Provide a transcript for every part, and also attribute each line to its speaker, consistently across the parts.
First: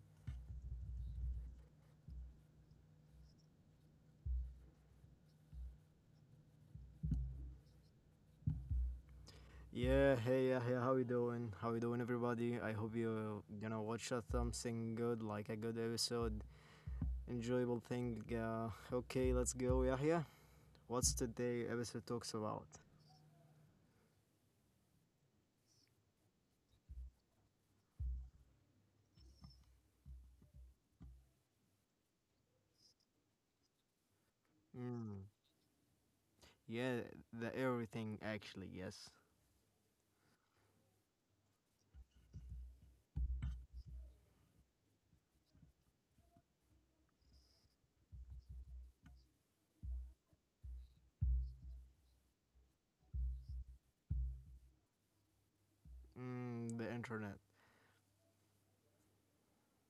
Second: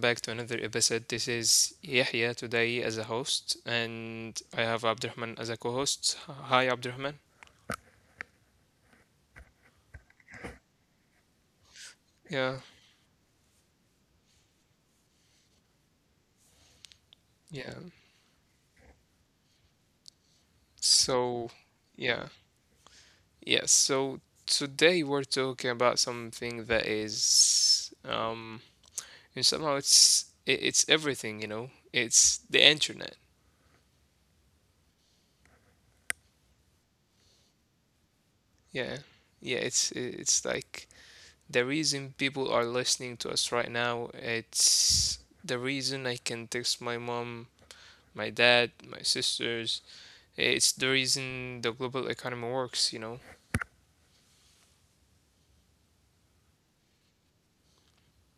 Speaker 1: back to another episode. This is Yahya today as a host, and I have Abdurrahman as a co host. Hi Abdurrahman.
Speaker 2: Yeah, hey, yeah, yeah. How you doing? How you doing,
Speaker 1: Yeah,
Speaker 2: everybody? I hope you gonna watch us something good, like a good episode, enjoyable thing.
Speaker 1: yeah.
Speaker 2: Okay, let's go, Yahya. What's today episode talks
Speaker 1: So,
Speaker 2: about?
Speaker 1: yeah, yeah. So, today we're talking about something that is, and somehow it's everything, you know? It's the internet.
Speaker 2: Mm, yeah, the everything actually. Yes.
Speaker 1: Yeah, yeah. It's like the reason people are listening to us right now, it's the reason I can text my mom my dad, my sisters. It's the reason the global economy works, you know?
Speaker 2: Mm, the internet.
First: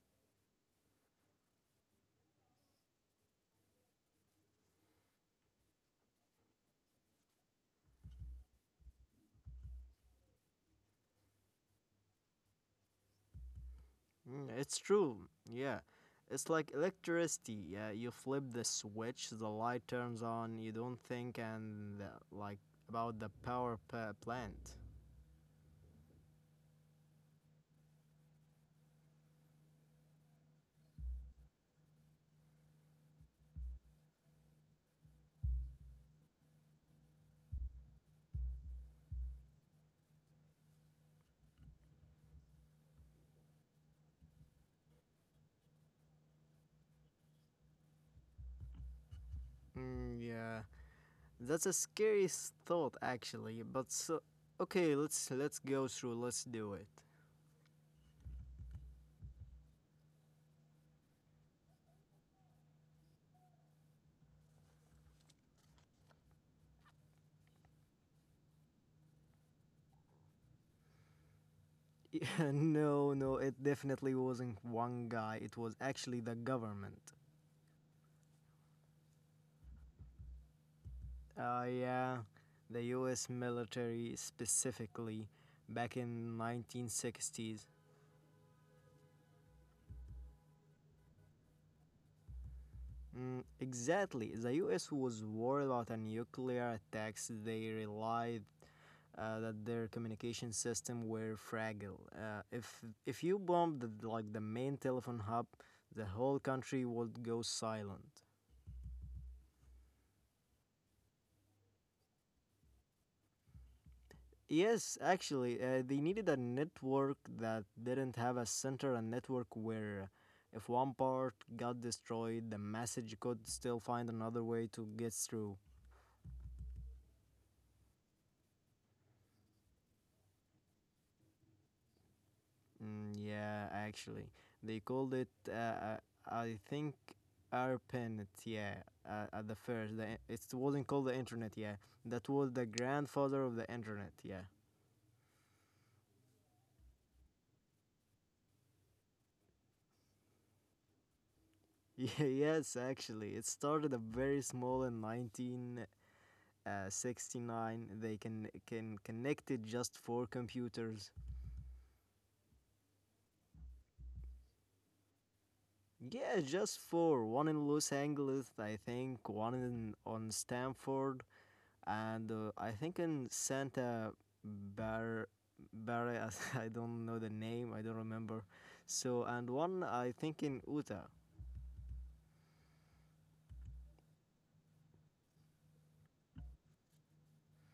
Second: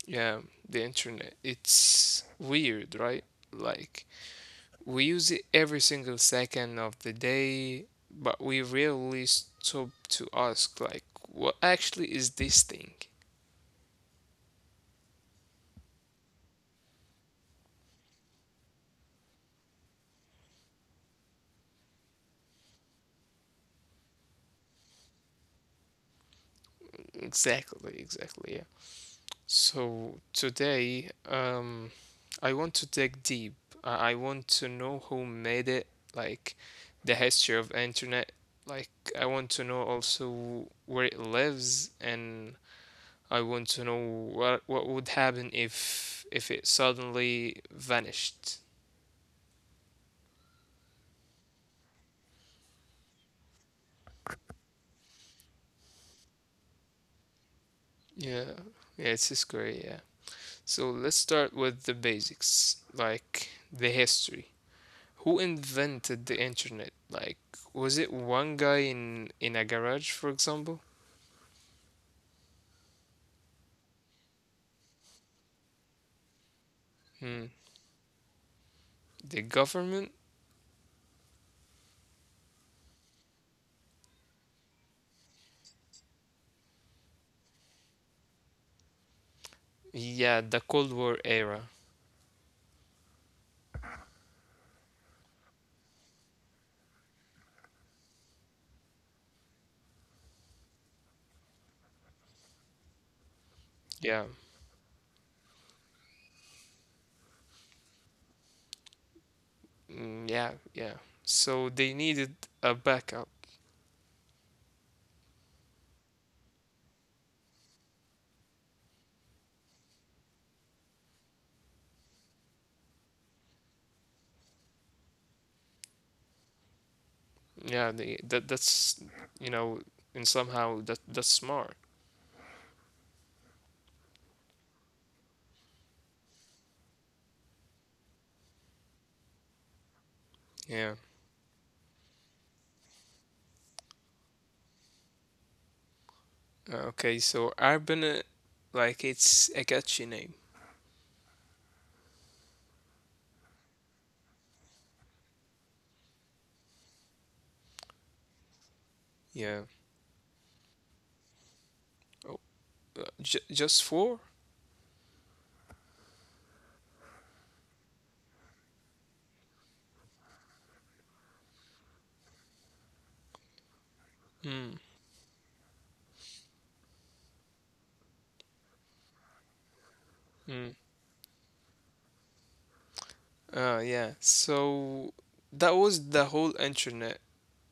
Speaker 1: Yeah, the internet. It's weird, right? Like, we use it every single second of the day, but we rarely stop to ask, like, what actually is this thing?
Speaker 2: Mm, it's true. Yeah. It's like electricity. Yeah, you flip the switch, the light turns on. You don't think and like about the plant.
Speaker 1: Exactly, exactly, yeah. So today, I want to dig deep. I want to know who made it, like the history of internet. Like I want to know also where it lives, and I want to know what would happen if it suddenly vanished.
Speaker 2: Mm, yeah. That's a scary thought, actually. But so, okay, let's go through. Let's do it.
Speaker 1: Yeah, yeah, it's scary. Yeah. So let's start with the basics, like the history. Who invented the internet? Like, was it one guy in a garage, for example?
Speaker 2: Yeah, no, it definitely wasn't one guy. It was actually the government.
Speaker 1: Hmm. The government?
Speaker 2: Yeah, the U.S. military specifically, back in 1960s.
Speaker 1: Yeah, the Cold War era.
Speaker 2: Mm, exactly. The U.S. was worried about a nuclear attacks. They relied that their communication system were fragile. If you bombed the,
Speaker 1: Yeah.
Speaker 2: like the main telephone hub, the whole country would go silent.
Speaker 1: Mm, yeah, yeah. So they needed a backup.
Speaker 2: Yes, actually, they needed a network that didn't have a center, a network where if one part got destroyed, the message could still find another way to get through.
Speaker 1: Yeah, they that that's you know, and somehow that's smart.
Speaker 2: Mm, yeah, actually, they called it. I think ARPANET. Yeah, at the first, the, it
Speaker 1: Yeah.
Speaker 2: wasn't called the internet. Yeah, that was the grandfather of the internet. Yeah.
Speaker 1: Okay, so Arbana, like it's a catchy name.
Speaker 2: Yeah, yes, actually, it started a very small in 1969. They can connect
Speaker 1: Yeah.
Speaker 2: it just four computers.
Speaker 1: Oh, j just four?
Speaker 2: Yeah, just four. One in Los Angeles, I think. One in on Stanford and I think in Santa
Speaker 1: Hmm.
Speaker 2: Bar Barre, I don't know the name, I don't remember. So and one I think in
Speaker 1: Hmm.
Speaker 2: Utah.
Speaker 1: Yeah. So that was the whole internet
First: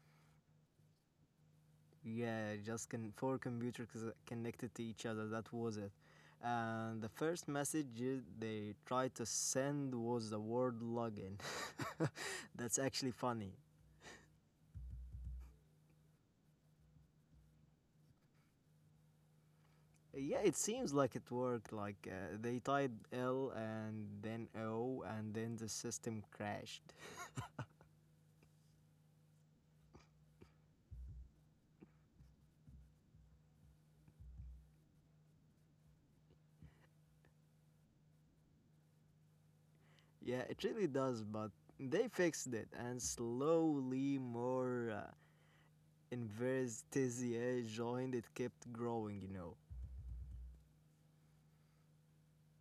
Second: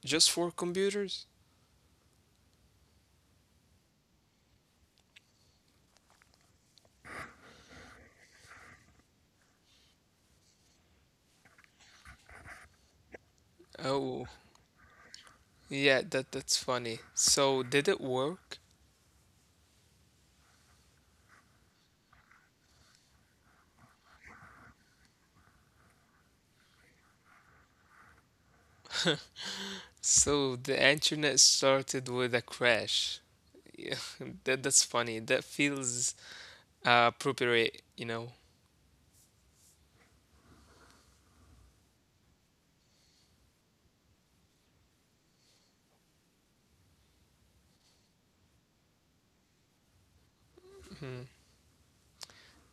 Speaker 1: just for computers?
Speaker 2: Yeah, just can four computers connected to each other. That was it. And the first message they tried to send was the word login. That's actually funny.
Speaker 1: Oh, yeah, that's funny. So did it work?
Speaker 2: Yeah, it seems like it worked. Like they typed L and then O, and then the system crashed.
Speaker 1: So the internet started with a crash. Yeah, that's funny. That feels appropriate.
Speaker 2: Yeah, it really does, but they fixed it, and slowly more Investizier joined. It kept growing, you know.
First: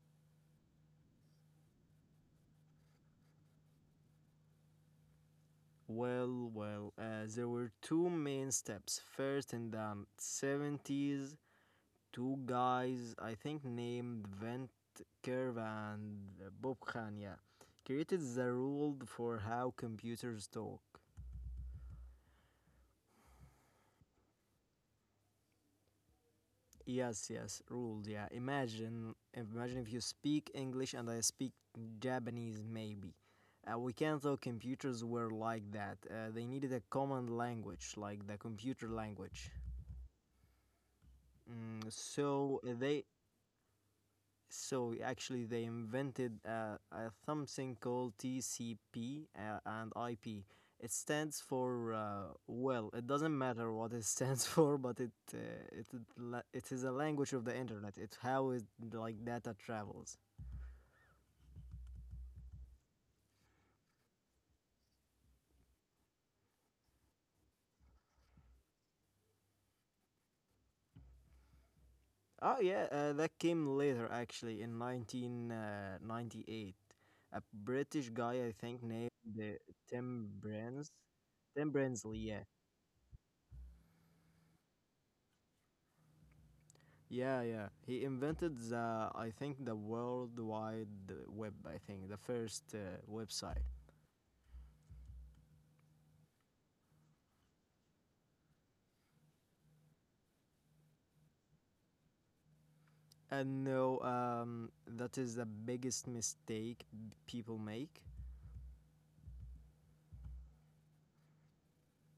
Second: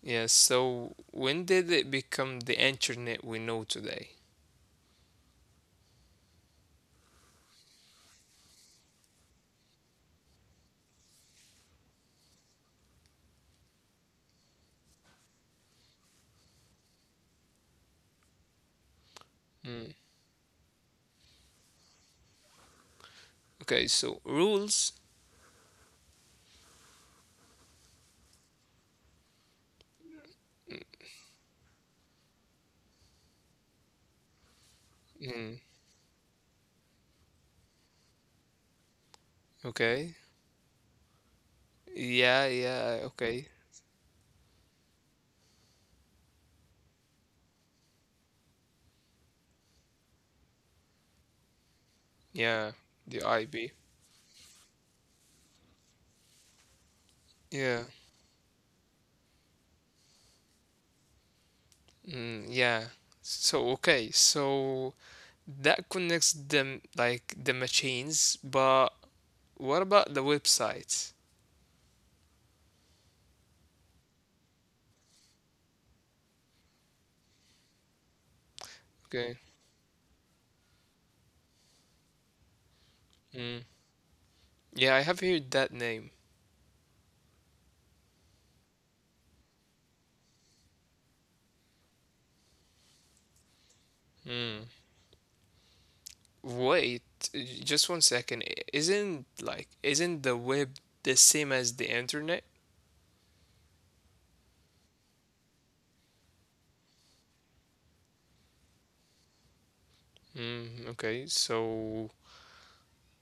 Speaker 1: Yeah, so when did it become the internet we know today?
Speaker 2: Well, there were two main steps. First, in the 70s, two guys, I think named Vent Curve and Bob Khan, yeah, created the rule for how
Speaker 1: Mm.
Speaker 2: computers talk.
Speaker 1: Okay, so rules.
Speaker 2: Yes, yes, rules. Yeah, imagine if you speak English and I speak Japanese, maybe. We can't though. Computers were
Speaker 1: Mm.
Speaker 2: like that. They needed a common language, like the computer language.
Speaker 1: Okay.
Speaker 2: Mm,
Speaker 1: Yeah,
Speaker 2: so
Speaker 1: yeah,
Speaker 2: they
Speaker 1: okay.
Speaker 2: so actually, they invented a something called TCP and IP. It stands for
Speaker 1: Yeah,
Speaker 2: well,
Speaker 1: the
Speaker 2: it doesn't
Speaker 1: IB.
Speaker 2: matter what it stands for, but it is a language of
Speaker 1: Yeah.
Speaker 2: the internet. It's how it, like, data travels.
Speaker 1: Mm, yeah. So, okay, so that connects them like the machines, but what about the websites?
Speaker 2: Oh yeah, that came later actually in 1998. A British guy I
Speaker 1: Okay.
Speaker 2: think named uh, Tim Brands, Tim Berners-Lee.
Speaker 1: Mm. Yeah, I have heard that name.
Speaker 2: Yeah, yeah. He invented the, I think, the World Wide Web, I think, the first
Speaker 1: Mm.
Speaker 2: website.
Speaker 1: Wait, just one second. Isn't the web the same as the internet?
Speaker 2: And no, that is the biggest mistake people make.
Speaker 1: Mm, okay, so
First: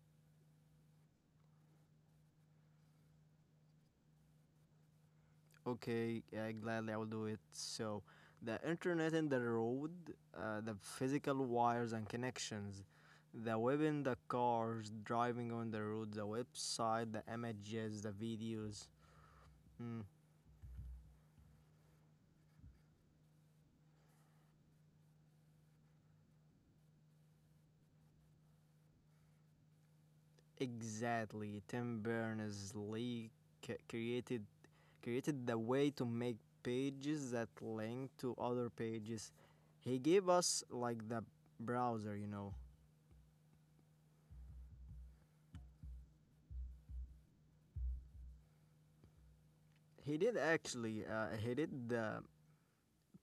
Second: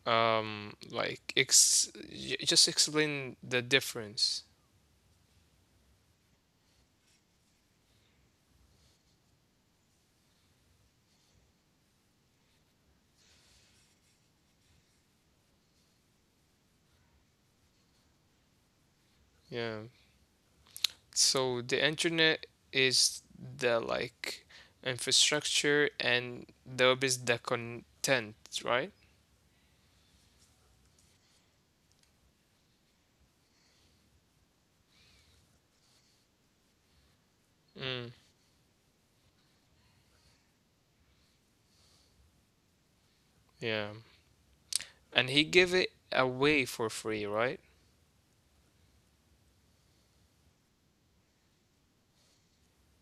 Speaker 1: like just explain the difference.
Speaker 2: Okay, yeah, gladly I will do it. So, the internet and the road, the physical wires and connections, the web in the cars, driving on the road, the website, the images, the videos.
Speaker 1: Yeah.
Speaker 2: Mm,
Speaker 1: So the internet is the, like, infrastructure and the web is the content, right?
Speaker 2: exactly. Tim Berners Lee c- created created the way to make pages that link
Speaker 1: Mm,
Speaker 2: to other pages. He gave us like the browser, you know.
Speaker 1: yeah. And he gave it away for free, right?
Speaker 2: He did actually. He did the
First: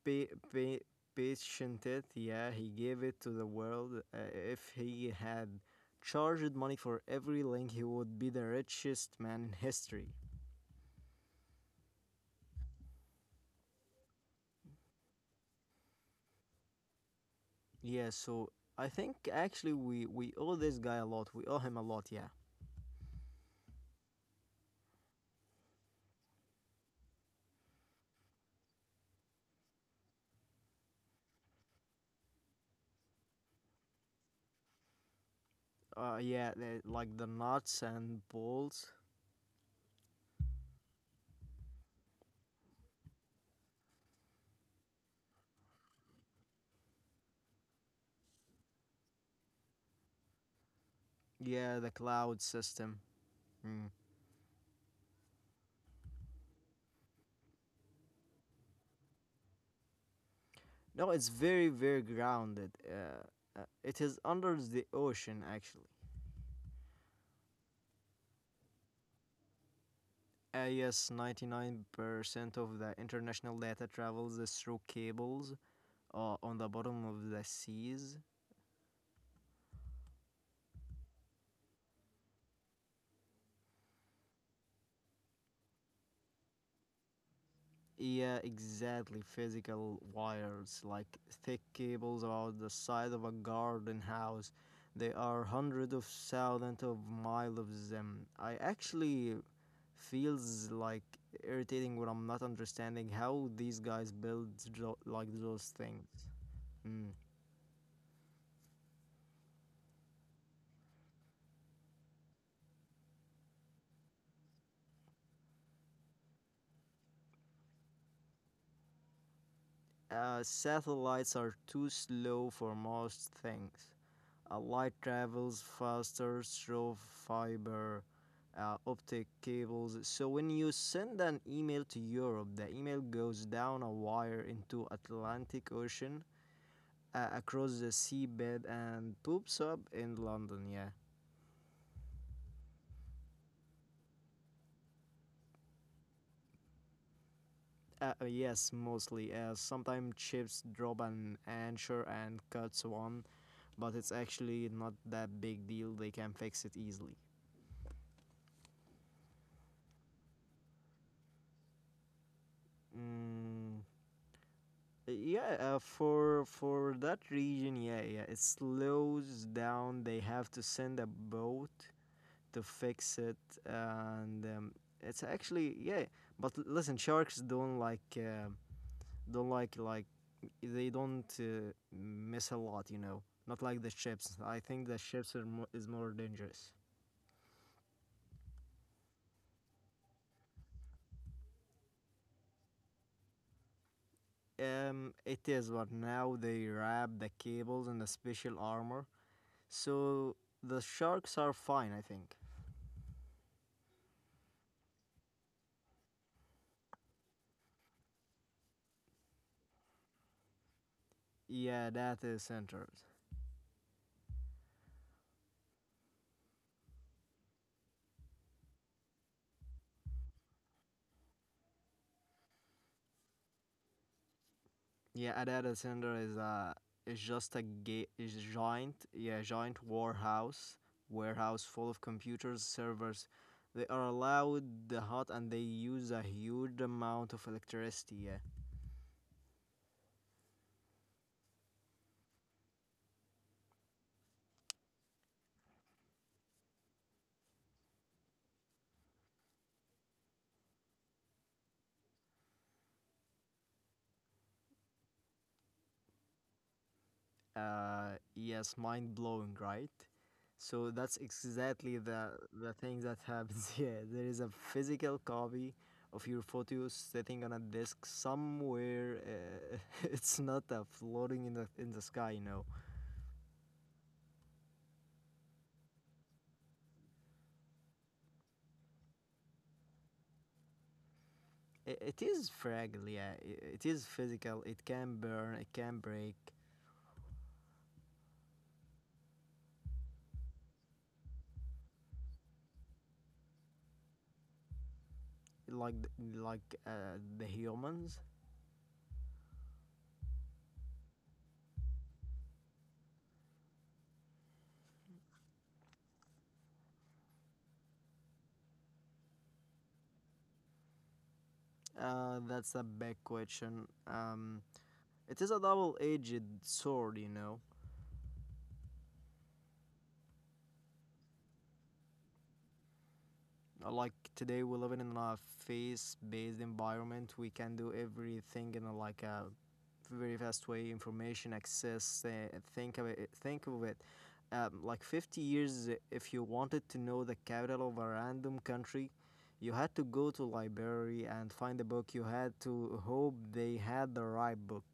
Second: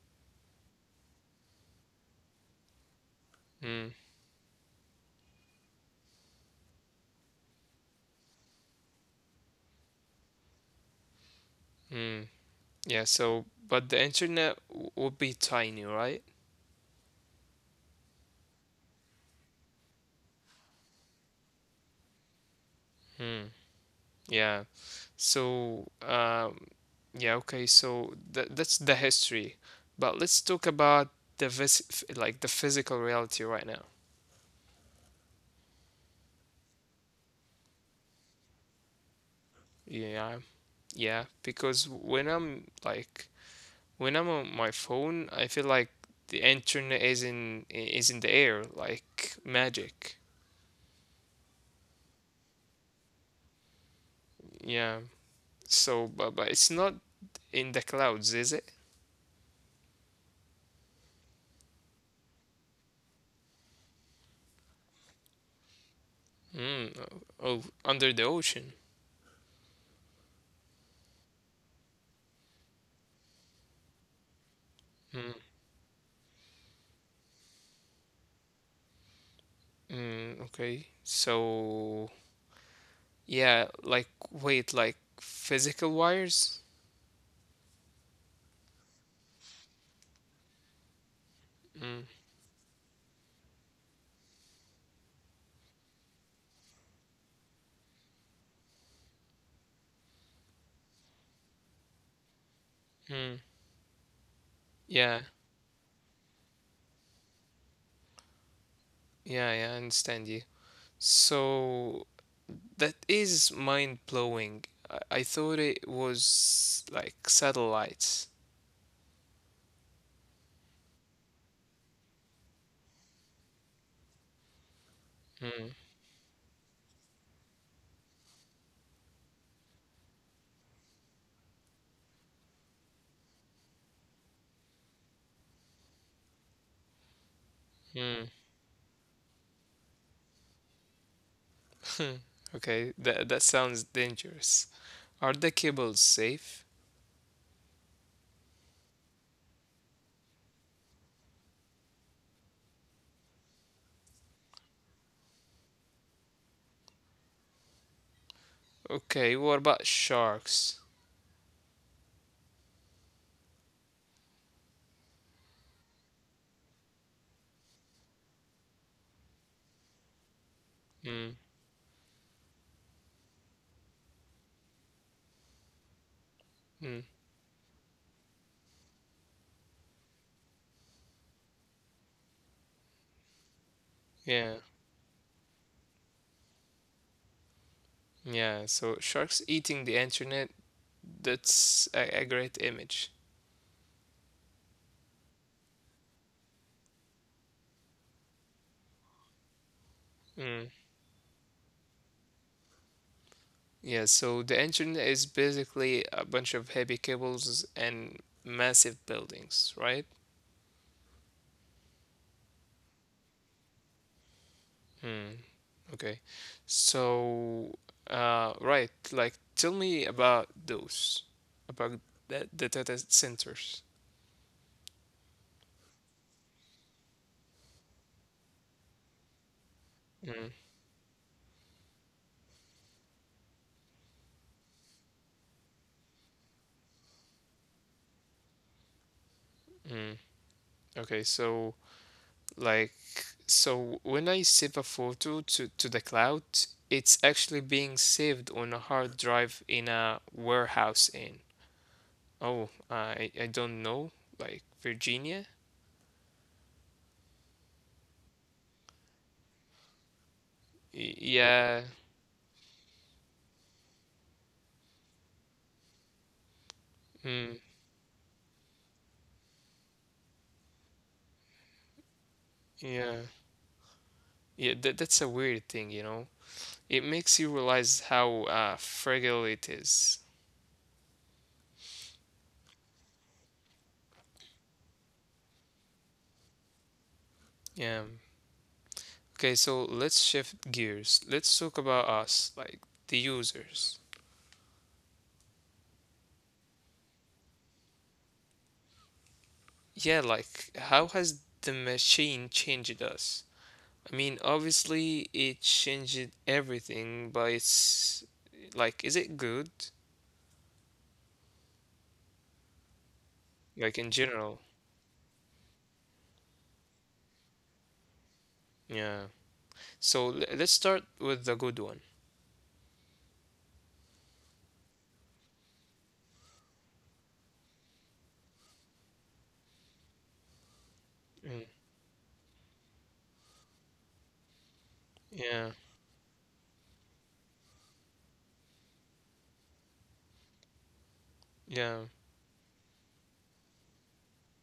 Speaker 2: pa- pa- patient it. Yeah, he gave it to the
Speaker 1: Mm,
Speaker 2: world. If he had charged money for every link, he would be the richest man in history.
Speaker 1: mm, yeah, so but the internet would be tiny, right?
Speaker 2: Yeah, so I think actually we owe this guy a lot. We owe him a lot. Yeah.
Speaker 1: Mm, yeah. So yeah, okay, so that's the history. But let's talk about the like the physical reality right now.
Speaker 2: Yeah, the like the nuts and bolts.
Speaker 1: Yeah, yeah, because when I'm on my phone, I feel like the internet is in the air like magic.
Speaker 2: Yeah, the cloud system. Mm.
Speaker 1: Yeah. So, but it's not in the clouds, is it?
Speaker 2: No, it's very, very grounded. It is under the ocean, actually.
Speaker 1: Mm, oh, under the ocean.
Speaker 2: Yes, 99% of the international data travels through
Speaker 1: Mm,
Speaker 2: cables on the bottom of the seas.
Speaker 1: mm, okay. So, yeah, like wait, like physical wires?
Speaker 2: Yeah, exactly. Physical wires, like thick cables
Speaker 1: Mm,
Speaker 2: about the size of a garden house. There are hundreds of thousands of miles of them. I actually feels like irritating when I'm not understanding how
Speaker 1: mm,
Speaker 2: these guys like
Speaker 1: yeah,
Speaker 2: those things. Mm.
Speaker 1: yeah, yeah, I understand you. So, that is mind blowing. I thought it was like satellites.
Speaker 2: Satellites are too slow for most things. Light travels
Speaker 1: Hmm.
Speaker 2: faster through fiber optic cables. So when you send an email to Europe, the email goes down a wire into Atlantic Ocean, across the
Speaker 1: Hmm.
Speaker 2: seabed, and poops up in London. Yeah.
Speaker 1: Okay, that sounds dangerous. Are the cables safe?
Speaker 2: Yes, mostly. Sometimes chips drop an anchor and cuts one, but it's actually not that big deal. They can fix it easily.
Speaker 1: Okay, what about sharks?
Speaker 2: Mm, yeah, for that region, yeah, yeah, it slows down. They have to send a
Speaker 1: Hmm.
Speaker 2: boat to fix it, and it's actually yeah. But
Speaker 1: Hmm.
Speaker 2: listen, sharks don't like they don't miss a lot, you know, not like the ships.
Speaker 1: Yeah.
Speaker 2: I think the ships are mo- is more dangerous.
Speaker 1: Yeah. So sharks eating the internet, that's a great image.
Speaker 2: Um, it is, but now they wrap the cables in the special armor, so
Speaker 1: Hmm.
Speaker 2: the sharks are fine, I think.
Speaker 1: Yeah, so the internet is basically a bunch of heavy cables and massive buildings, right?
Speaker 2: Yeah, that is centered.
Speaker 1: Mm, okay. So, right, like tell me about those, about the data centers.
Speaker 2: Yeah, a data center is a is just a ga- is giant, yeah, giant
Speaker 1: Mm,
Speaker 2: warehouse full of computers servers. They are allowed the hot and they use a huge amount of electricity. Yeah.
Speaker 1: mm. Okay, so like when I save a photo to the cloud, it's actually being saved on a hard drive in a warehouse in, oh, I don't know, like Virginia.
Speaker 2: Yes, mind blowing, right? So that's exactly
Speaker 1: Yeah.
Speaker 2: the thing that happens. Yeah, there is a physical copy of your photos sitting on a
Speaker 1: Mm,
Speaker 2: disk somewhere. It's not floating in the sky, you know.
Speaker 1: yeah. Yeah, that's a weird thing. It makes you realize how fragile it is.
Speaker 2: It is fragile, yeah. It is physical. It can burn. It can break,
Speaker 1: Yeah. Okay, so let's shift gears. Let's talk about us, like the users.
Speaker 2: like the humans.
Speaker 1: Yeah, like how has the machine changed us? I mean, obviously it changed everything, but it's like, is it good?
Speaker 2: That's a big question.
Speaker 1: Like in general.
Speaker 2: It is a double-edged sword, you know.
Speaker 1: Yeah. So let's start with the good one.
Speaker 2: Like today, we live in a face-based environment. We can do everything in like a very fast way information
Speaker 1: Mm,
Speaker 2: access. Think of it, like 50 years,
Speaker 1: yeah.
Speaker 2: if you wanted to know the capital of a random country, you had to go to library and find a book. You
Speaker 1: Yeah.
Speaker 2: had to hope they had the right book.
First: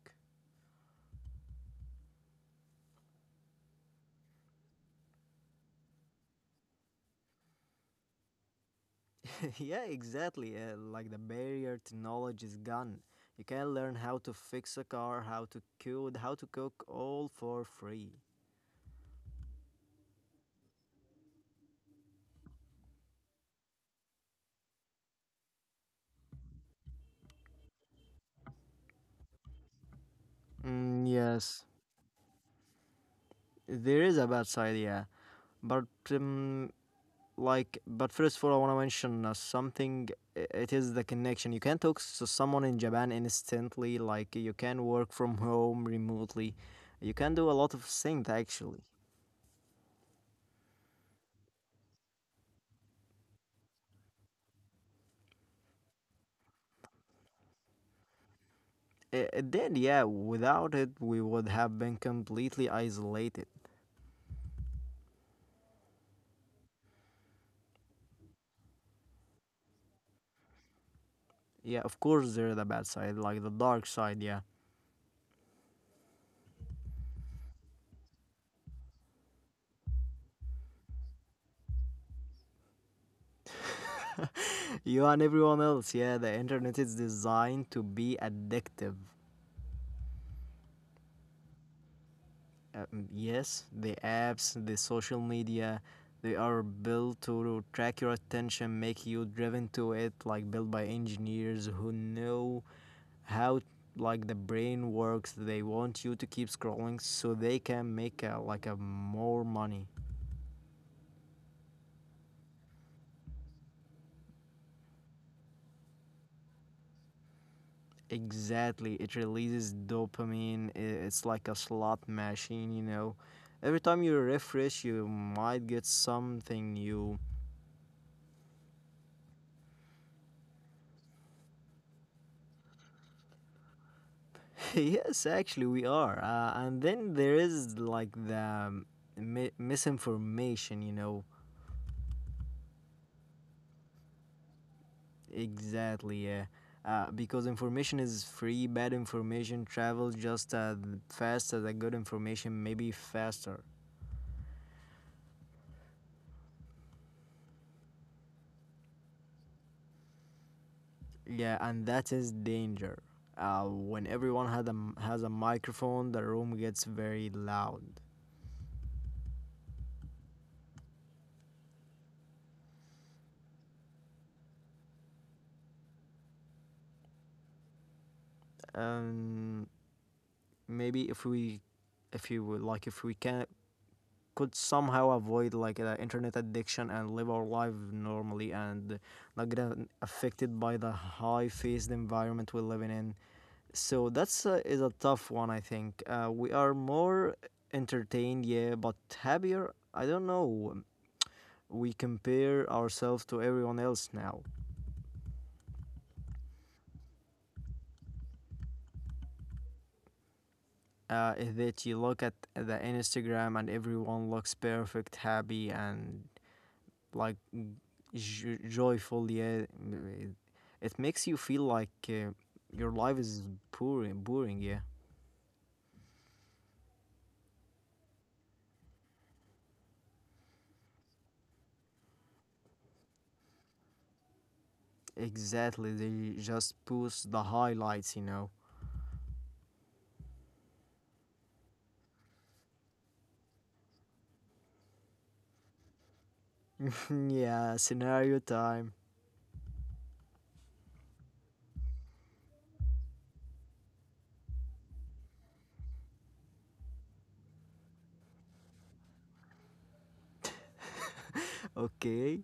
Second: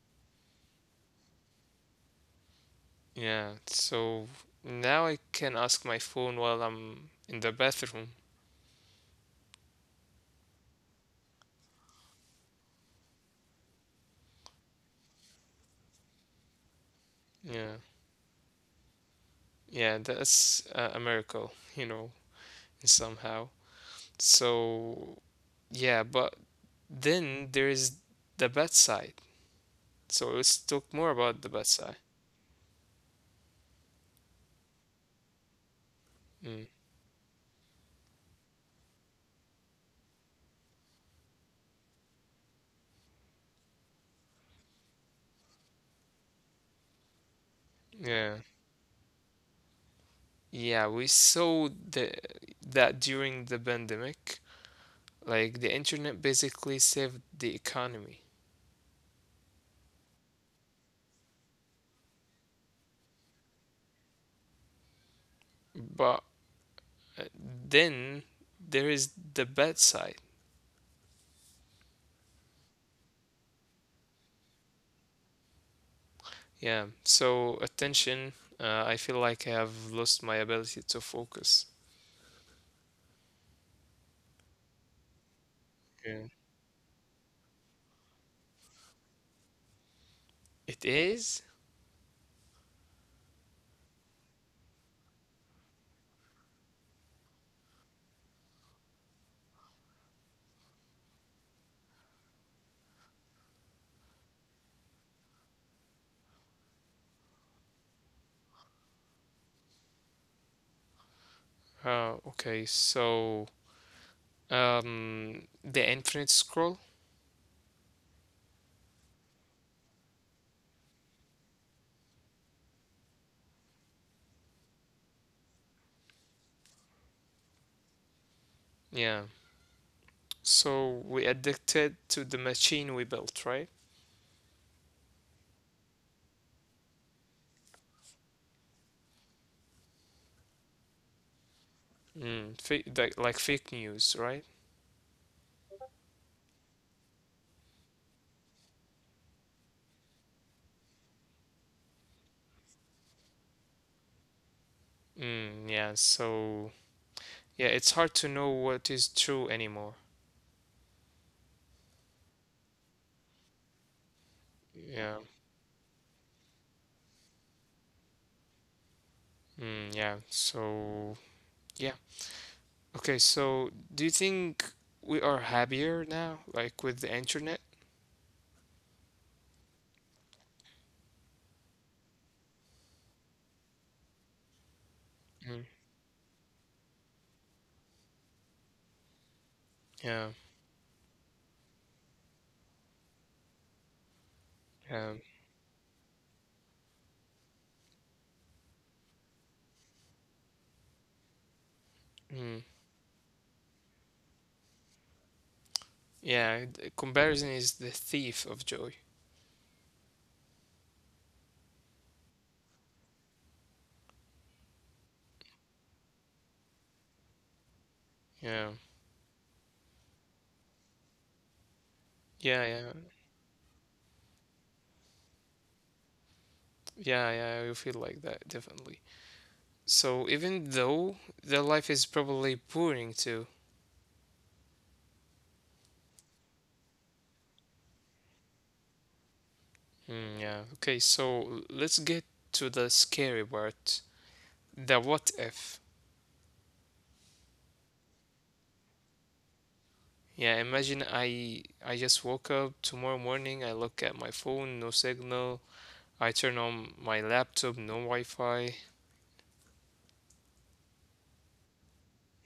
Speaker 1: Yeah, so now I can ask my phone while I'm in the bathroom.
Speaker 2: Yeah, exactly. Like the barrier to knowledge is gone. You can learn how to fix a car, how to code, how to cook, all for
Speaker 1: Yeah,
Speaker 2: free.
Speaker 1: yeah, that's a miracle, you know, somehow. So, yeah, but then there is the bedside. So let's talk more
Speaker 2: Mm,
Speaker 1: about the
Speaker 2: yes,
Speaker 1: bedside.
Speaker 2: there is a bad side, yeah. But
Speaker 1: Mm,
Speaker 2: um, like, but first of all I want to mention something. It is the connection. You can talk to someone in Japan instantly. Like, you can work from home remotely. You can do a lot of
Speaker 1: yeah,
Speaker 2: things actually.
Speaker 1: yeah, we saw the that during the pandemic, like the internet basically saved the economy.
Speaker 2: It did, yeah. Without it we would have been completely isolated.
Speaker 1: But then there is the bedside.
Speaker 2: Yeah, of course there are the bad side, like the dark side, yeah.
Speaker 1: Yeah, so attention, I feel like I have lost my ability to focus.
Speaker 2: You and everyone else, yeah.
Speaker 1: Okay.
Speaker 2: The internet is designed to be addictive.
Speaker 1: It is?
Speaker 2: Yes, the apps, the social media, they are built to track your attention, make you driven to it, like built by engineers who know how like the brain works. They want you to keep scrolling so they can make like a more money.
Speaker 1: Okay, so the infinite scroll?
Speaker 2: Exactly, it releases dopamine. It's like a slot machine, you know. Every time you refresh, you might get something new.
Speaker 1: Yeah. So we addicted to the machine we built, right?
Speaker 2: Yes, actually, we are. And then there is like the mi- misinformation, you know.
Speaker 1: Mm, like fake news, right?
Speaker 2: Exactly. Yeah. Because information is free, bad information travels just as fast as a good information, maybe faster.
Speaker 1: Mm, yeah, so yeah, it's hard to know what is true anymore.
Speaker 2: Yeah, and that is danger. When everyone
Speaker 1: Yeah.
Speaker 2: has a microphone, the room gets very loud.
Speaker 1: Mm, yeah, so yeah. Okay, so do you think we are happier now, like with the internet?
Speaker 2: Um, maybe if we, if you would like, if we can could somehow
Speaker 1: Mm,
Speaker 2: avoid like the internet addiction and live our life normally and not get
Speaker 1: yeah,
Speaker 2: affected by the high faced environment we're living in. So that's is
Speaker 1: yeah,
Speaker 2: a tough one, I think. We are more entertained, yeah, but happier, I don't know. We
Speaker 1: mm,
Speaker 2: compare ourselves to everyone else now.
Speaker 1: yeah. The comparison is the thief of joy.
Speaker 2: Is that you look at the Instagram and everyone looks perfect, happy, and like
Speaker 1: Yeah,
Speaker 2: j- joyful, yeah. It makes you feel like
Speaker 1: yeah, yeah,
Speaker 2: your life is boring, yeah.
Speaker 1: yeah, yeah. You feel like that definitely. So even though their life is probably boring too.
Speaker 2: Exactly, they just post the highlights, you know.
Speaker 1: Mm, yeah. Okay, so let's get to the scary part. The what if?
Speaker 2: Yeah, scenario time.
Speaker 1: Yeah, imagine I just woke up tomorrow morning, I look at my phone, no signal, I turn on my laptop, no Wi-Fi.
Speaker 2: Okay.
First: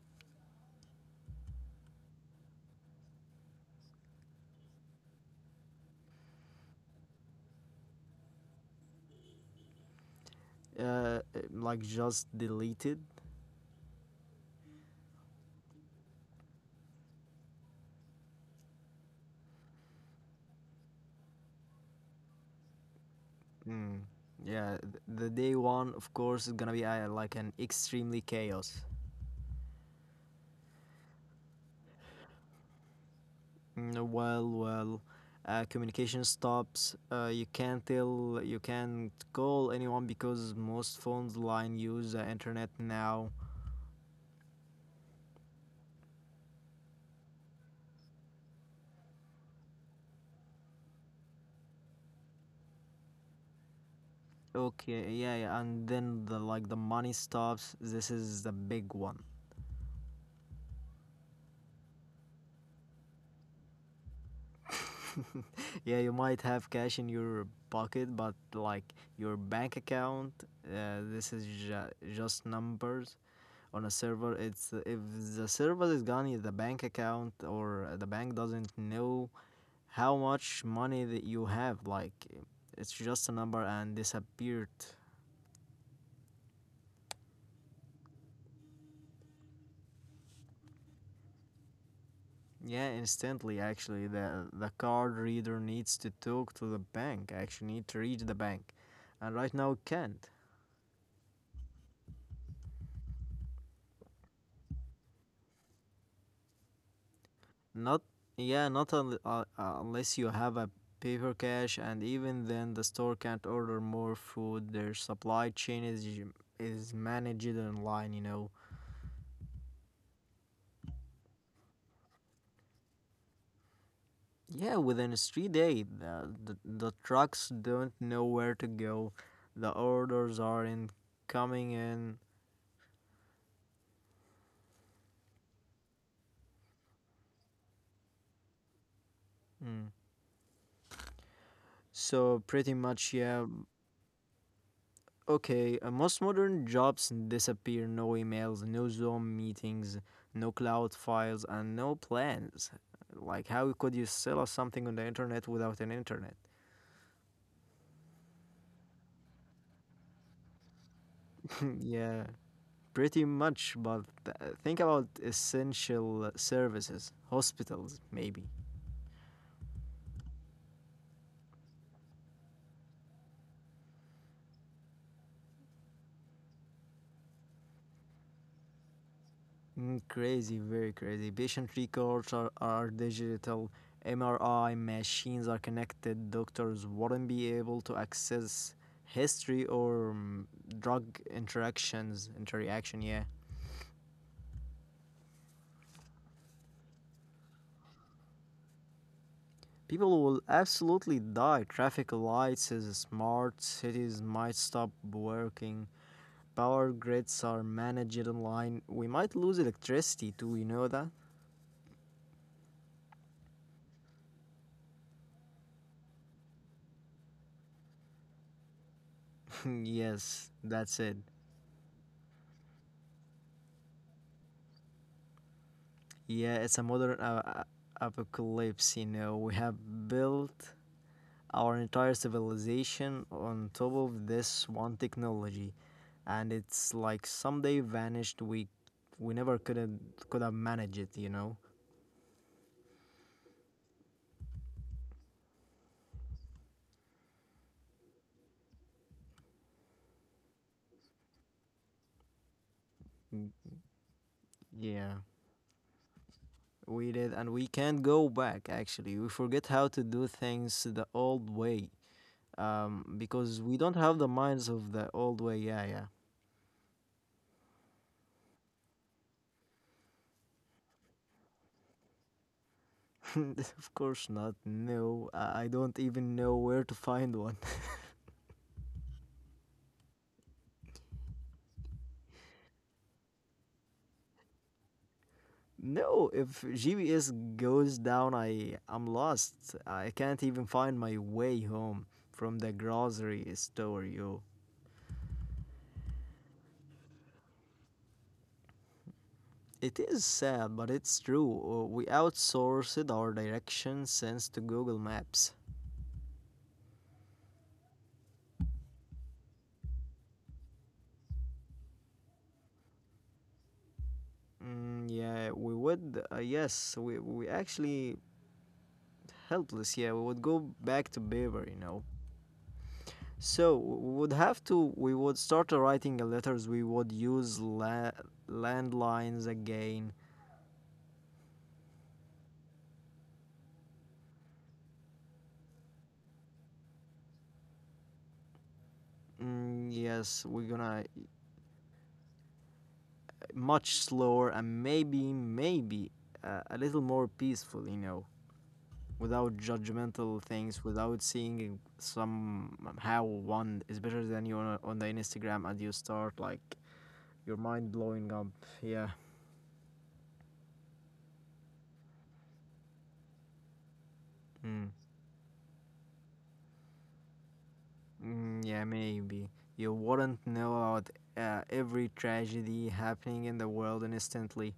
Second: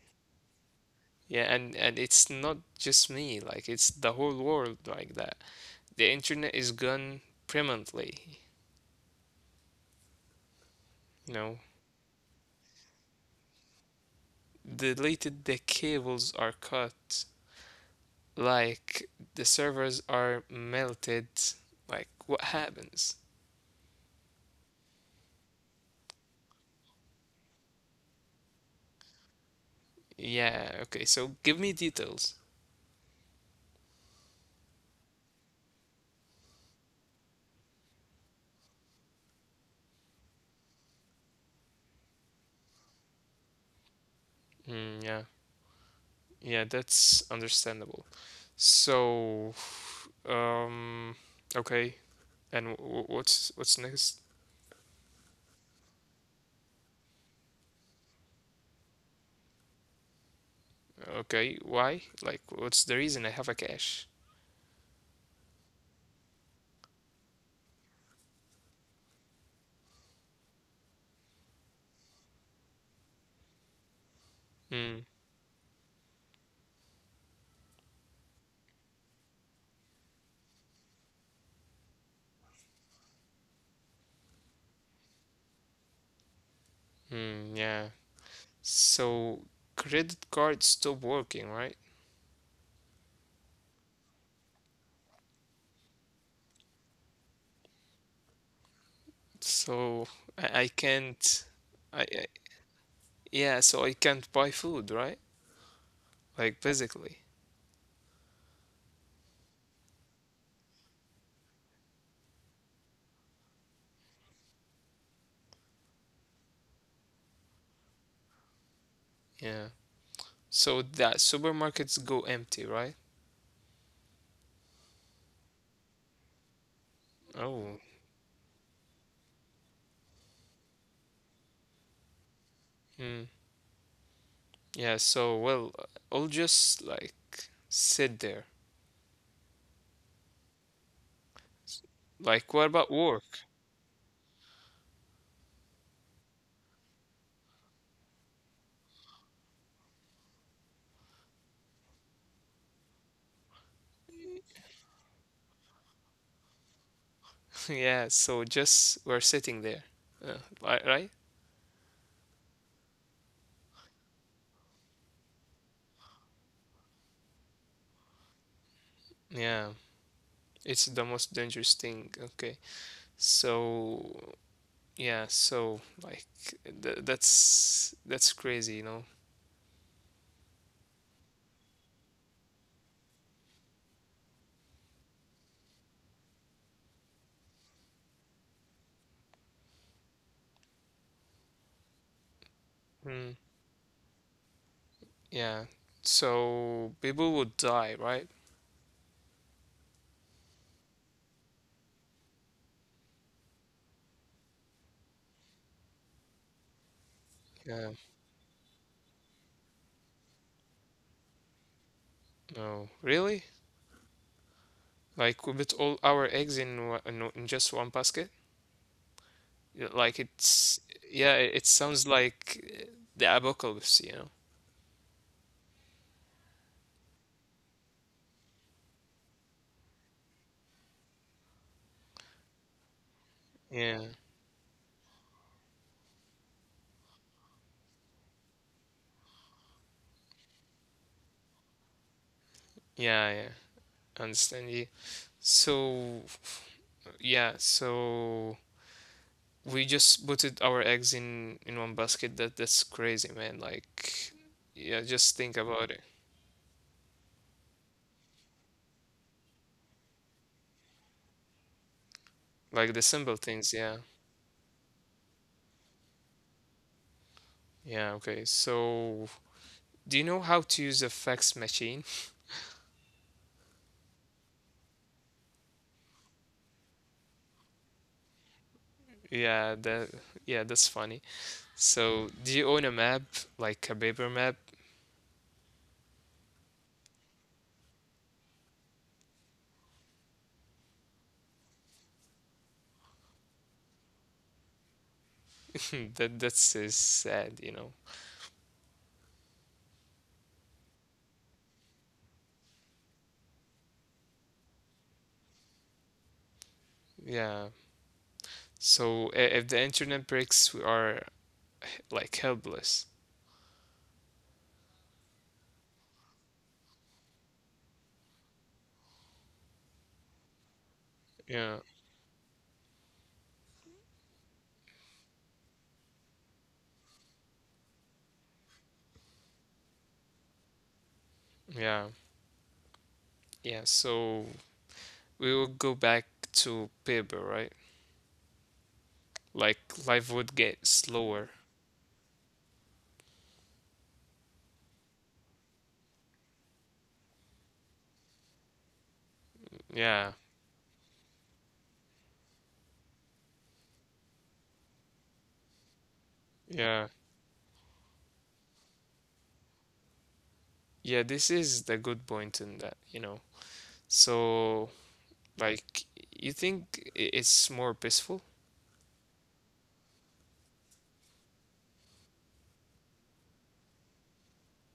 Speaker 1: Yeah, and it's not just me, like it's the whole world like that. The internet is gone permanently, you know.
Speaker 2: Like just deleted.
Speaker 1: Deleted the cables are cut, like the servers are melted. Like what happens?
Speaker 2: Mm. Yeah, the day one of course is gonna be like an extremely chaos.
Speaker 1: Yeah, okay, so give me details.
Speaker 2: Mm. Well, communication stops. Uh, you can't call anyone because most phones line use the internet now.
Speaker 1: Mm, yeah. Yeah, that's understandable. So, um, okay. And what's next?
Speaker 2: Okay, yeah, yeah, and then the, like, the money stops. This is the big one.
Speaker 1: Okay, why? Like, what's the reason I have a cash?
Speaker 2: Yeah, you might have cash in your pocket, but like your bank account, this is just numbers on a server. It's
Speaker 1: Hmm,
Speaker 2: if the server is gone, the bank account or the bank doesn't know how much money that you have. Like, it's just a number and disappeared.
Speaker 1: hmm, yeah. So, credit card stopped working, right?
Speaker 2: Yeah, instantly actually. The card reader needs to talk to the bank, actually need to reach the bank. And right now it
Speaker 1: So,
Speaker 2: can't.
Speaker 1: I can't, I, I, yeah, so I can't buy food, right? Like, basically,
Speaker 2: Not yeah, not unless you have a paper cash, and even then the store can't order more food. Their supply chain is managed online, you know.
Speaker 1: yeah. So that supermarkets go empty, right?
Speaker 2: Yeah, within a street day, the trucks
Speaker 1: Oh,
Speaker 2: don't know where to go. The orders aren't coming in.
Speaker 1: hmm, yeah, so, well, I'll just, like, sit there.
Speaker 2: Mm. So pretty
Speaker 1: Like, what
Speaker 2: much,
Speaker 1: about
Speaker 2: yeah.
Speaker 1: work?
Speaker 2: Okay, most modern jobs disappear. No emails, no Zoom meetings, no cloud files, and no plans. Like, how could you sell us something on the internet without an internet?
Speaker 1: Yeah, so just we're sitting there, uh, right?
Speaker 2: Yeah, pretty much. But think about essential services, hospitals, maybe.
Speaker 1: Yeah, it's the most dangerous thing. Okay. So yeah, so like that's crazy.
Speaker 2: Mm, crazy, very crazy. Patient records are digital. MRI machines are connected. Doctors wouldn't be able to access history or drug interactions. Interaction, yeah.
Speaker 1: Mm, yeah. So people would die, right?
Speaker 2: People will absolutely die. Traffic lights is smart. Cities might stop working. Power grids are
Speaker 1: Yeah.
Speaker 2: managed online. We might lose electricity too. You know that?
Speaker 1: No. Really? Like we put all our eggs in wa- in, o- in just one basket? Yeah, like
Speaker 2: Yes,
Speaker 1: it's
Speaker 2: that's it.
Speaker 1: yeah, it sounds like the apocalypse.
Speaker 2: Yeah, it's a modern apocalypse. You know, we have built our entire civilization on top
Speaker 1: Yeah.
Speaker 2: of this one technology, and it's like someday vanished. We never could have managed it. You know.
Speaker 1: Yeah, yeah. Understand you. So yeah, so we just putted our eggs in one basket. That's crazy, man. Like, yeah,
Speaker 2: Yeah,
Speaker 1: just think about it.
Speaker 2: we did, and we can't go back. Actually, we forget how to do things the old way.
Speaker 1: Like the simple
Speaker 2: Because
Speaker 1: things,
Speaker 2: we
Speaker 1: yeah.
Speaker 2: don't have the minds of the old way. Yeah, yeah.
Speaker 1: Yeah, okay. So, do you know how to use a fax machine?
Speaker 2: Of course not. No, I don't even know where to find one.
Speaker 1: Yeah, that yeah, that's funny. So, do you own a map, like a paper map?
Speaker 2: No, if GPS goes down, I am lost. I can't even find my way home from the grocery store, yo.
Speaker 1: That's is sad.
Speaker 2: It is sad, but it's true. We outsourced our direction sense to Google Maps.
Speaker 1: Yeah. So, if the internet breaks, we are like helpless.
Speaker 2: Mm, yeah, we would. Yes, we actually helpless. Yeah, we would go back to
Speaker 1: Yeah.
Speaker 2: paper, you know. So we would have to. We would start writing letters. We would use landlines again.
Speaker 1: Yeah. Yeah. So, we will go back to paper, right?
Speaker 2: Mm,
Speaker 1: Like life would
Speaker 2: yes, we're
Speaker 1: get
Speaker 2: gonna
Speaker 1: slower.
Speaker 2: much slower, and maybe, maybe a little more peaceful, you know, without
Speaker 1: Yeah,
Speaker 2: judgmental things, without seeing somehow one is better than you on the Instagram, and you start like
Speaker 1: yeah,
Speaker 2: your mind blowing up. Yeah.
Speaker 1: yeah. This is the good point in that. So,
Speaker 2: Mm,
Speaker 1: like, you think it's more peaceful?
Speaker 2: mm, yeah, maybe. You wouldn't know about every tragedy happening in the world instantly.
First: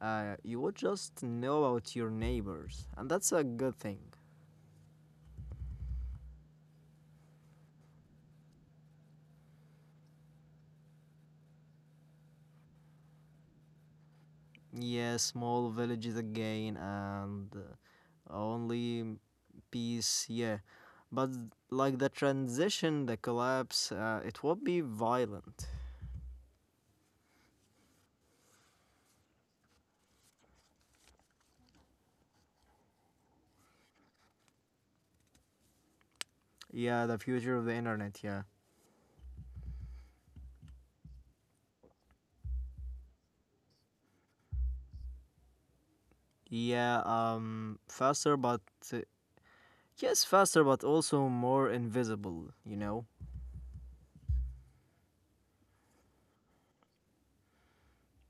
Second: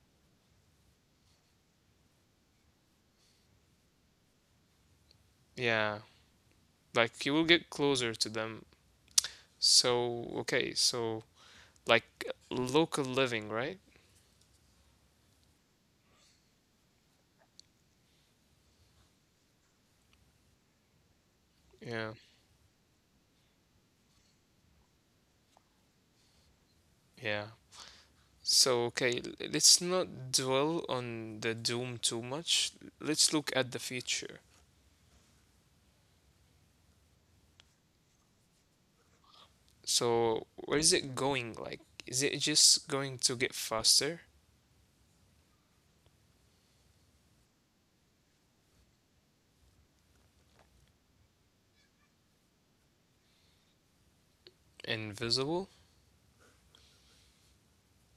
Speaker 2: You would just know about your neighbors, and that's a good thing.
Speaker 1: Yeah, like you will get closer to them. So, okay, so like local living, right?
Speaker 2: Yeah, small villages again, and only peace, yeah. But like the
Speaker 1: Yeah,
Speaker 2: transition, the collapse, it will be violent.
Speaker 1: yeah. So, okay, let's not dwell on the doom too much. Let's look at the future.
Speaker 2: Yeah, the future of the internet, yeah.
Speaker 1: So, where is it going? Like, is it just going to get faster?
Speaker 2: Yeah, faster, but uh, yes, faster but also more invisible, you know.
Speaker 1: Invisible?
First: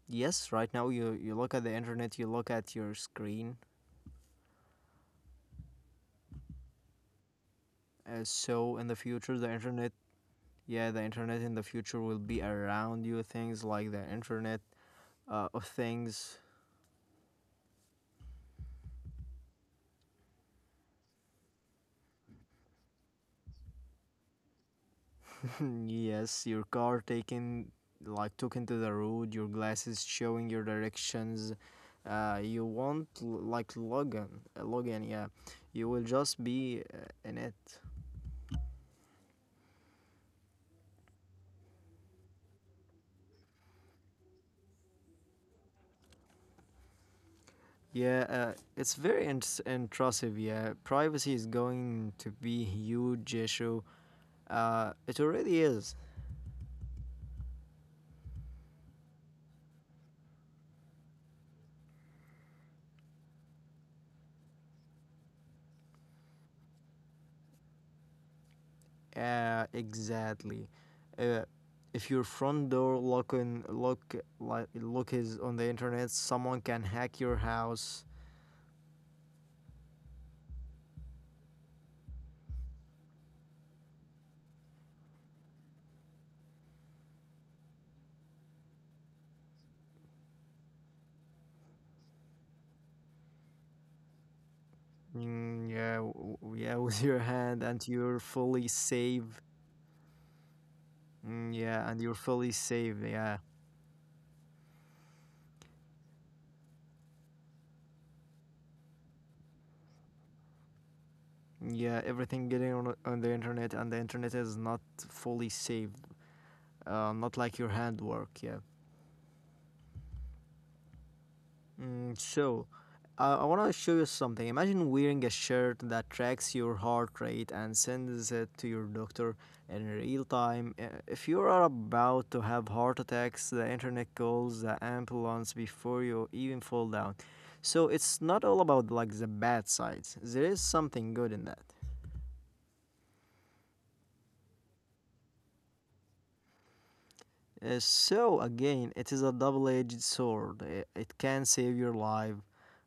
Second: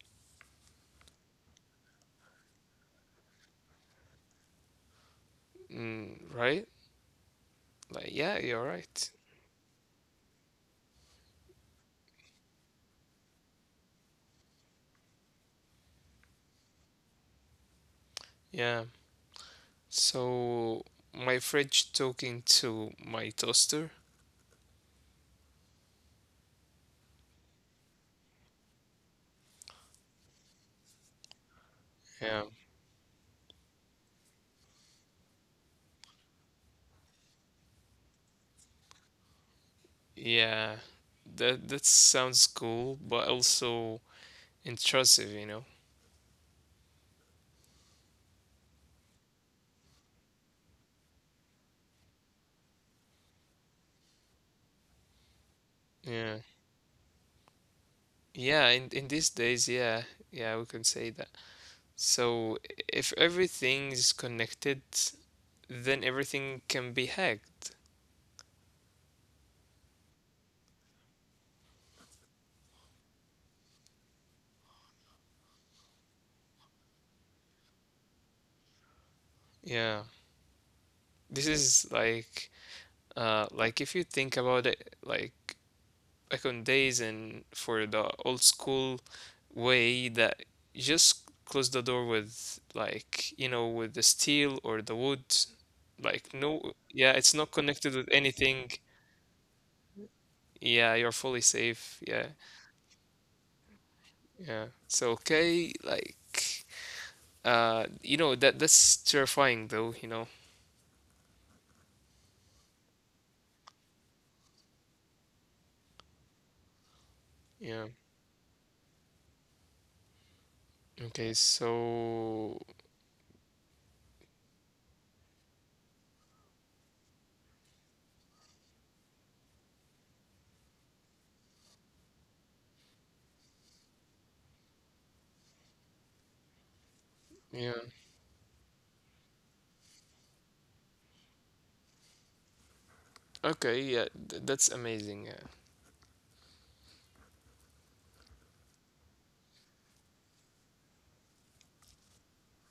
Speaker 2: Yes, right now you look at the internet, you look at your screen.
Speaker 1: Mm, right? Like,
Speaker 2: Uh,
Speaker 1: yeah, you're
Speaker 2: so in the
Speaker 1: right.
Speaker 2: future the internet yeah, the internet in the future will be around you. Things like the internet of things.
Speaker 1: Yeah. So, my fridge talking to my toaster?
Speaker 2: Yes, your car taking like took into the road, your glasses showing your directions. Uh,
Speaker 1: Yeah.
Speaker 2: you won't like Logan, Logan, yeah. You will just be in it.
Speaker 1: Yeah. That sounds cool, but also intrusive, you know?
Speaker 2: Yeah, it's very intrusive. Yeah, privacy is going to be huge issue. It already is.
Speaker 1: Yeah. Yeah, in these days, yeah. Yeah, we can say that. So, if everything is connected, then everything can be hacked.
Speaker 2: Exactly. Uh, if your front door lock in lock like lock is on the internet, someone can hack your house.
Speaker 1: Yeah. This is like if you think about it, like back on days and for the old school way that just close the door with, like, with the steel or the wood,
Speaker 2: Mm, yeah,
Speaker 1: like, no,
Speaker 2: yeah, with
Speaker 1: yeah,
Speaker 2: your
Speaker 1: it's not
Speaker 2: hand, and
Speaker 1: connected with
Speaker 2: you're
Speaker 1: anything,
Speaker 2: fully safe.
Speaker 1: yeah, you're fully
Speaker 2: Mm, yeah,
Speaker 1: safe,
Speaker 2: and you're
Speaker 1: yeah,
Speaker 2: fully safe. Yeah,
Speaker 1: yeah. So, okay, like, that's terrifying though.
Speaker 2: yeah, everything getting on the internet, and the internet is not fully saved. Not like your
Speaker 1: Yeah,
Speaker 2: handwork. Yeah.
Speaker 1: okay,
Speaker 2: Mm, so,
Speaker 1: so,
Speaker 2: uh, I want to show you something. Imagine wearing a shirt that tracks your heart rate and sends it to your doctor in real time. If you are about to have heart attacks, the internet calls the ambulance before you even fall down. So,
Speaker 1: yeah,
Speaker 2: it's not all about like the bad sides. There is something good in that.
Speaker 1: okay, yeah, that's amazing, yeah.
Speaker 2: So again, it is a double-edged sword. It can save your life,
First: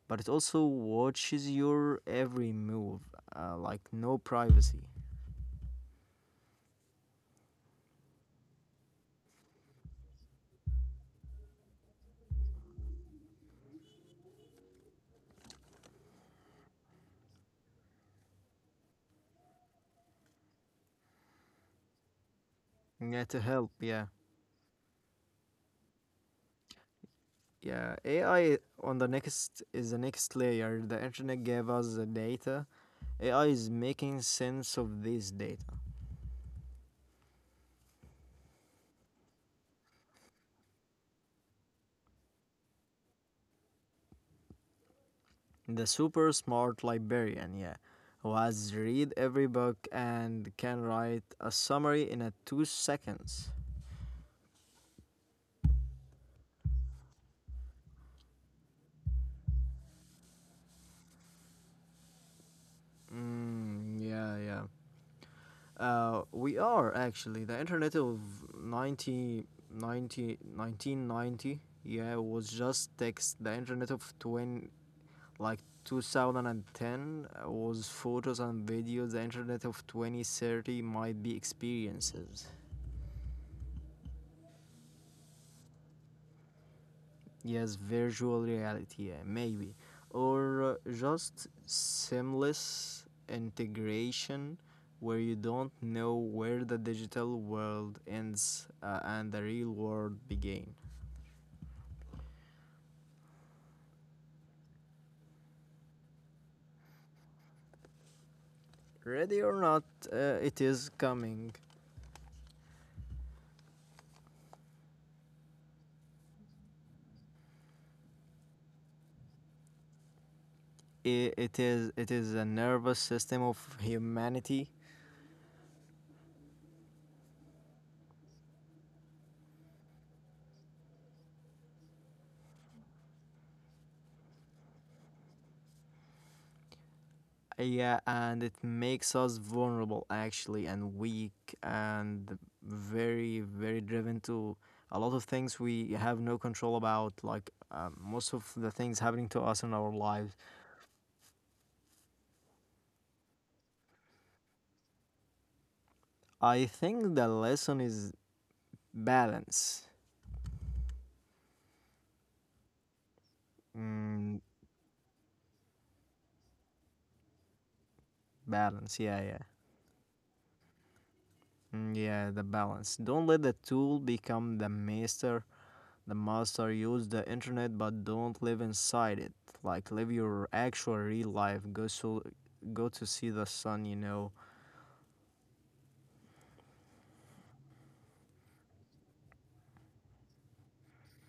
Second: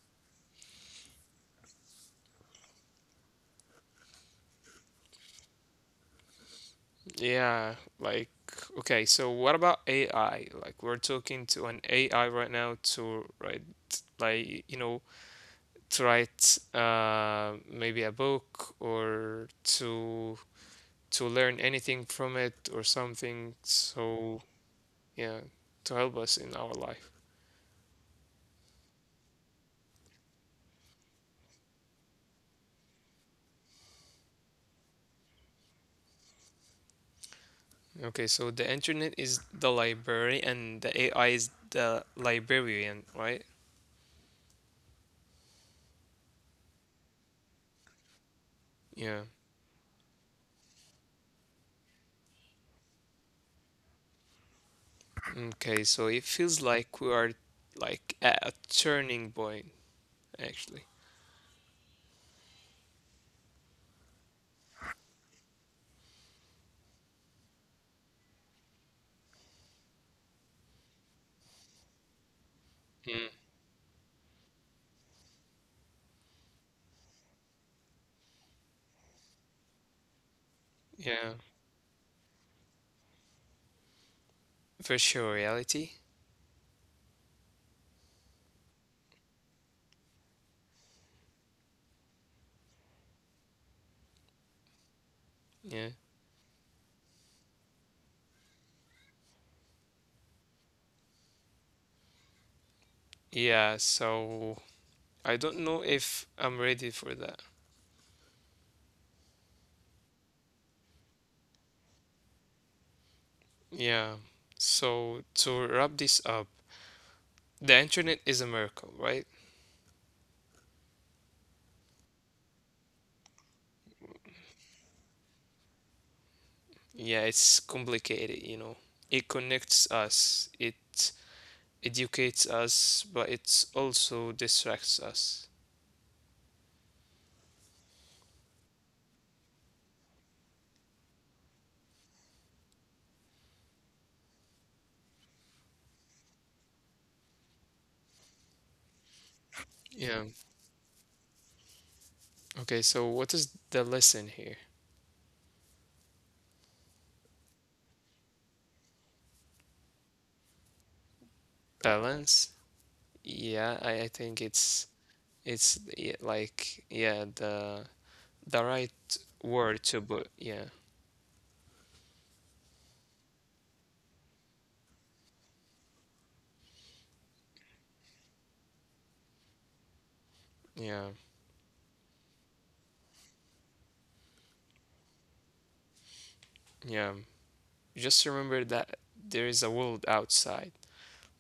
Speaker 2: but it also watches your every move, like no privacy.
Speaker 1: Yeah, like okay, so what about AI? Like we're talking to an AI right now to write like you know maybe a book or to learn anything from it or
Speaker 2: Yeah, to
Speaker 1: something.
Speaker 2: help. Yeah,
Speaker 1: So yeah, to help us in our life.
Speaker 2: yeah. AI on the next is the next layer. The internet gave us the data. AI is making sense of this data.
Speaker 1: Okay, so the internet is the library and the AI is the librarian, right?
Speaker 2: The super smart librarian, yeah, who has read
Speaker 1: Yeah.
Speaker 2: every book and can write a summary in a 2 seconds.
Speaker 1: Okay, so it feels like we are like at a turning point, actually.
Speaker 2: Mm, yeah, yeah. We are actually the internet of 90, ninety, 1990. Yeah, was just
Speaker 1: Mm,
Speaker 2: text, the internet of 20 like 2010 was photos and videos, the internet of 2030
Speaker 1: yeah,
Speaker 2: might be experiences.
Speaker 1: virtual reality.
Speaker 2: Yes, virtual reality, yeah, maybe, or just seamless integration where you don't
Speaker 1: Yeah.
Speaker 2: know where the digital world ends and the real world begins.
Speaker 1: Yeah, so I don't know if I'm ready for that.
Speaker 2: Ready or not, it is coming.
Speaker 1: Yeah. So to wrap this up, the internet is a miracle, right?
Speaker 2: It is a nervous system of humanity.
Speaker 1: Yeah, it's complicated. It connects us, it educates us, but it also distracts us.
Speaker 2: Yeah, and it makes us vulnerable actually, and weak, and very very driven to a lot of things we have no control about, like most of the things happening to us in our
Speaker 1: Yeah.
Speaker 2: lives.
Speaker 1: Okay, so what is the lesson here?
Speaker 2: I think the lesson is balance.
Speaker 1: Balance? Yeah, I think
Speaker 2: Mm,
Speaker 1: it's yeah, like yeah, the right
Speaker 2: balance. Yeah, yeah.
Speaker 1: word to put. Yeah,
Speaker 2: Mm, yeah, the balance. Don't let the tool become the master. The master use the internet but don't live inside it. Like live your actual
Speaker 1: yeah,
Speaker 2: real life. Go to see the sun, you know.
Speaker 1: yeah. Just remember that there is a world outside,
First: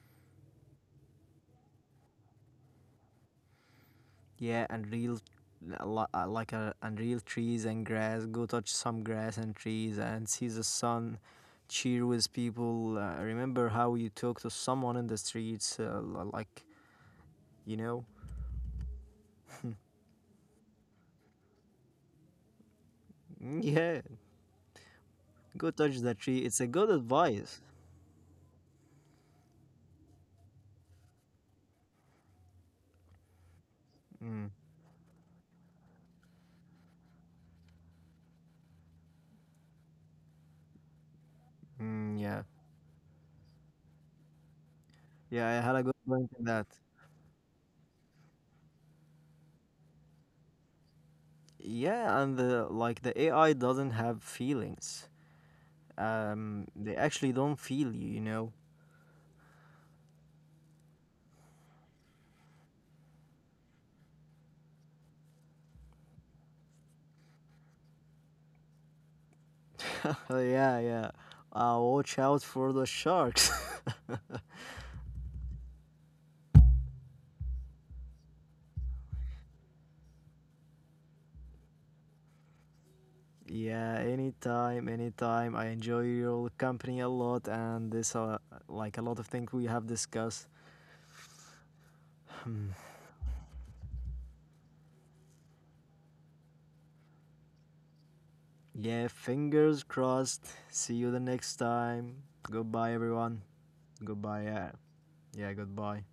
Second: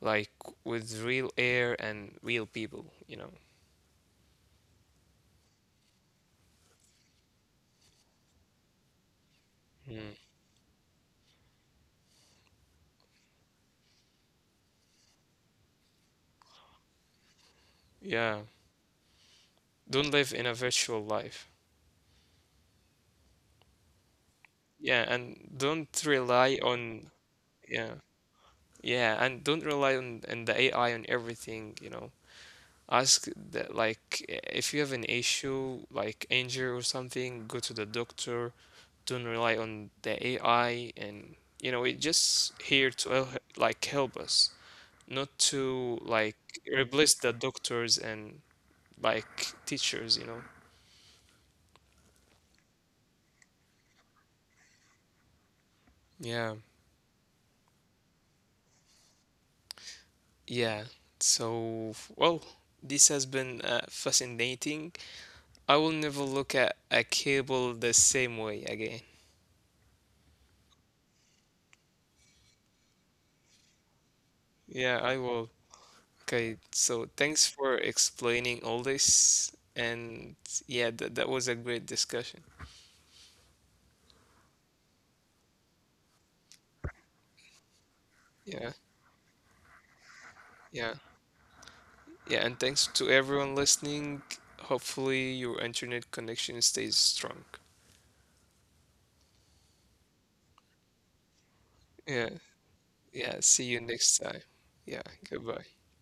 Speaker 1: like with real air and real people.
Speaker 2: Yeah, and real li- like a and real trees and grass. Go touch some grass and trees
Speaker 1: Mm.
Speaker 2: and see the sun. Cheer with people. Remember how you talk to someone in the streets. Like you know.
Speaker 1: Yeah. Don't live in a virtual life.
Speaker 2: Mm, yeah,
Speaker 1: Yeah, and
Speaker 2: go touch
Speaker 1: don't
Speaker 2: the tree. It's
Speaker 1: rely
Speaker 2: a good
Speaker 1: on,
Speaker 2: advice.
Speaker 1: yeah. Yeah, and don't rely on, the AI on everything. Ask that, like,
Speaker 2: Mm,
Speaker 1: if you have an issue, like injury or something, go to the doctor. Don't rely on the AI, and it
Speaker 2: mm,
Speaker 1: just
Speaker 2: yeah,
Speaker 1: here to like help us, not
Speaker 2: yeah. I had a
Speaker 1: to
Speaker 2: good
Speaker 1: like
Speaker 2: point in that.
Speaker 1: replace the doctors and like teachers.
Speaker 2: Yeah, and the like the AI doesn't have feelings.
Speaker 1: Yeah,
Speaker 2: They actually don't feel you, you know.
Speaker 1: yeah. So, well, this has been fascinating. I will never look at a cable the same way again.
Speaker 2: Yeah, yeah. Watch out for the sharks.
Speaker 1: Yeah, I will. Okay, so thanks for explaining all this. And yeah, that was a great discussion.
Speaker 2: Yeah, anytime, anytime. I enjoy your company a lot, and this
Speaker 1: Yeah,
Speaker 2: like a lot of things we have discussed.
Speaker 1: yeah, yeah. And thanks to everyone listening. Hopefully, your internet connection stays strong.
Speaker 2: Yeah, fingers crossed. See you the next time.
Speaker 1: Yeah,
Speaker 2: Goodbye, everyone.
Speaker 1: yeah. See you next
Speaker 2: Goodbye.
Speaker 1: time.
Speaker 2: Yeah,
Speaker 1: Yeah,
Speaker 2: yeah.
Speaker 1: goodbye.
Speaker 2: Goodbye.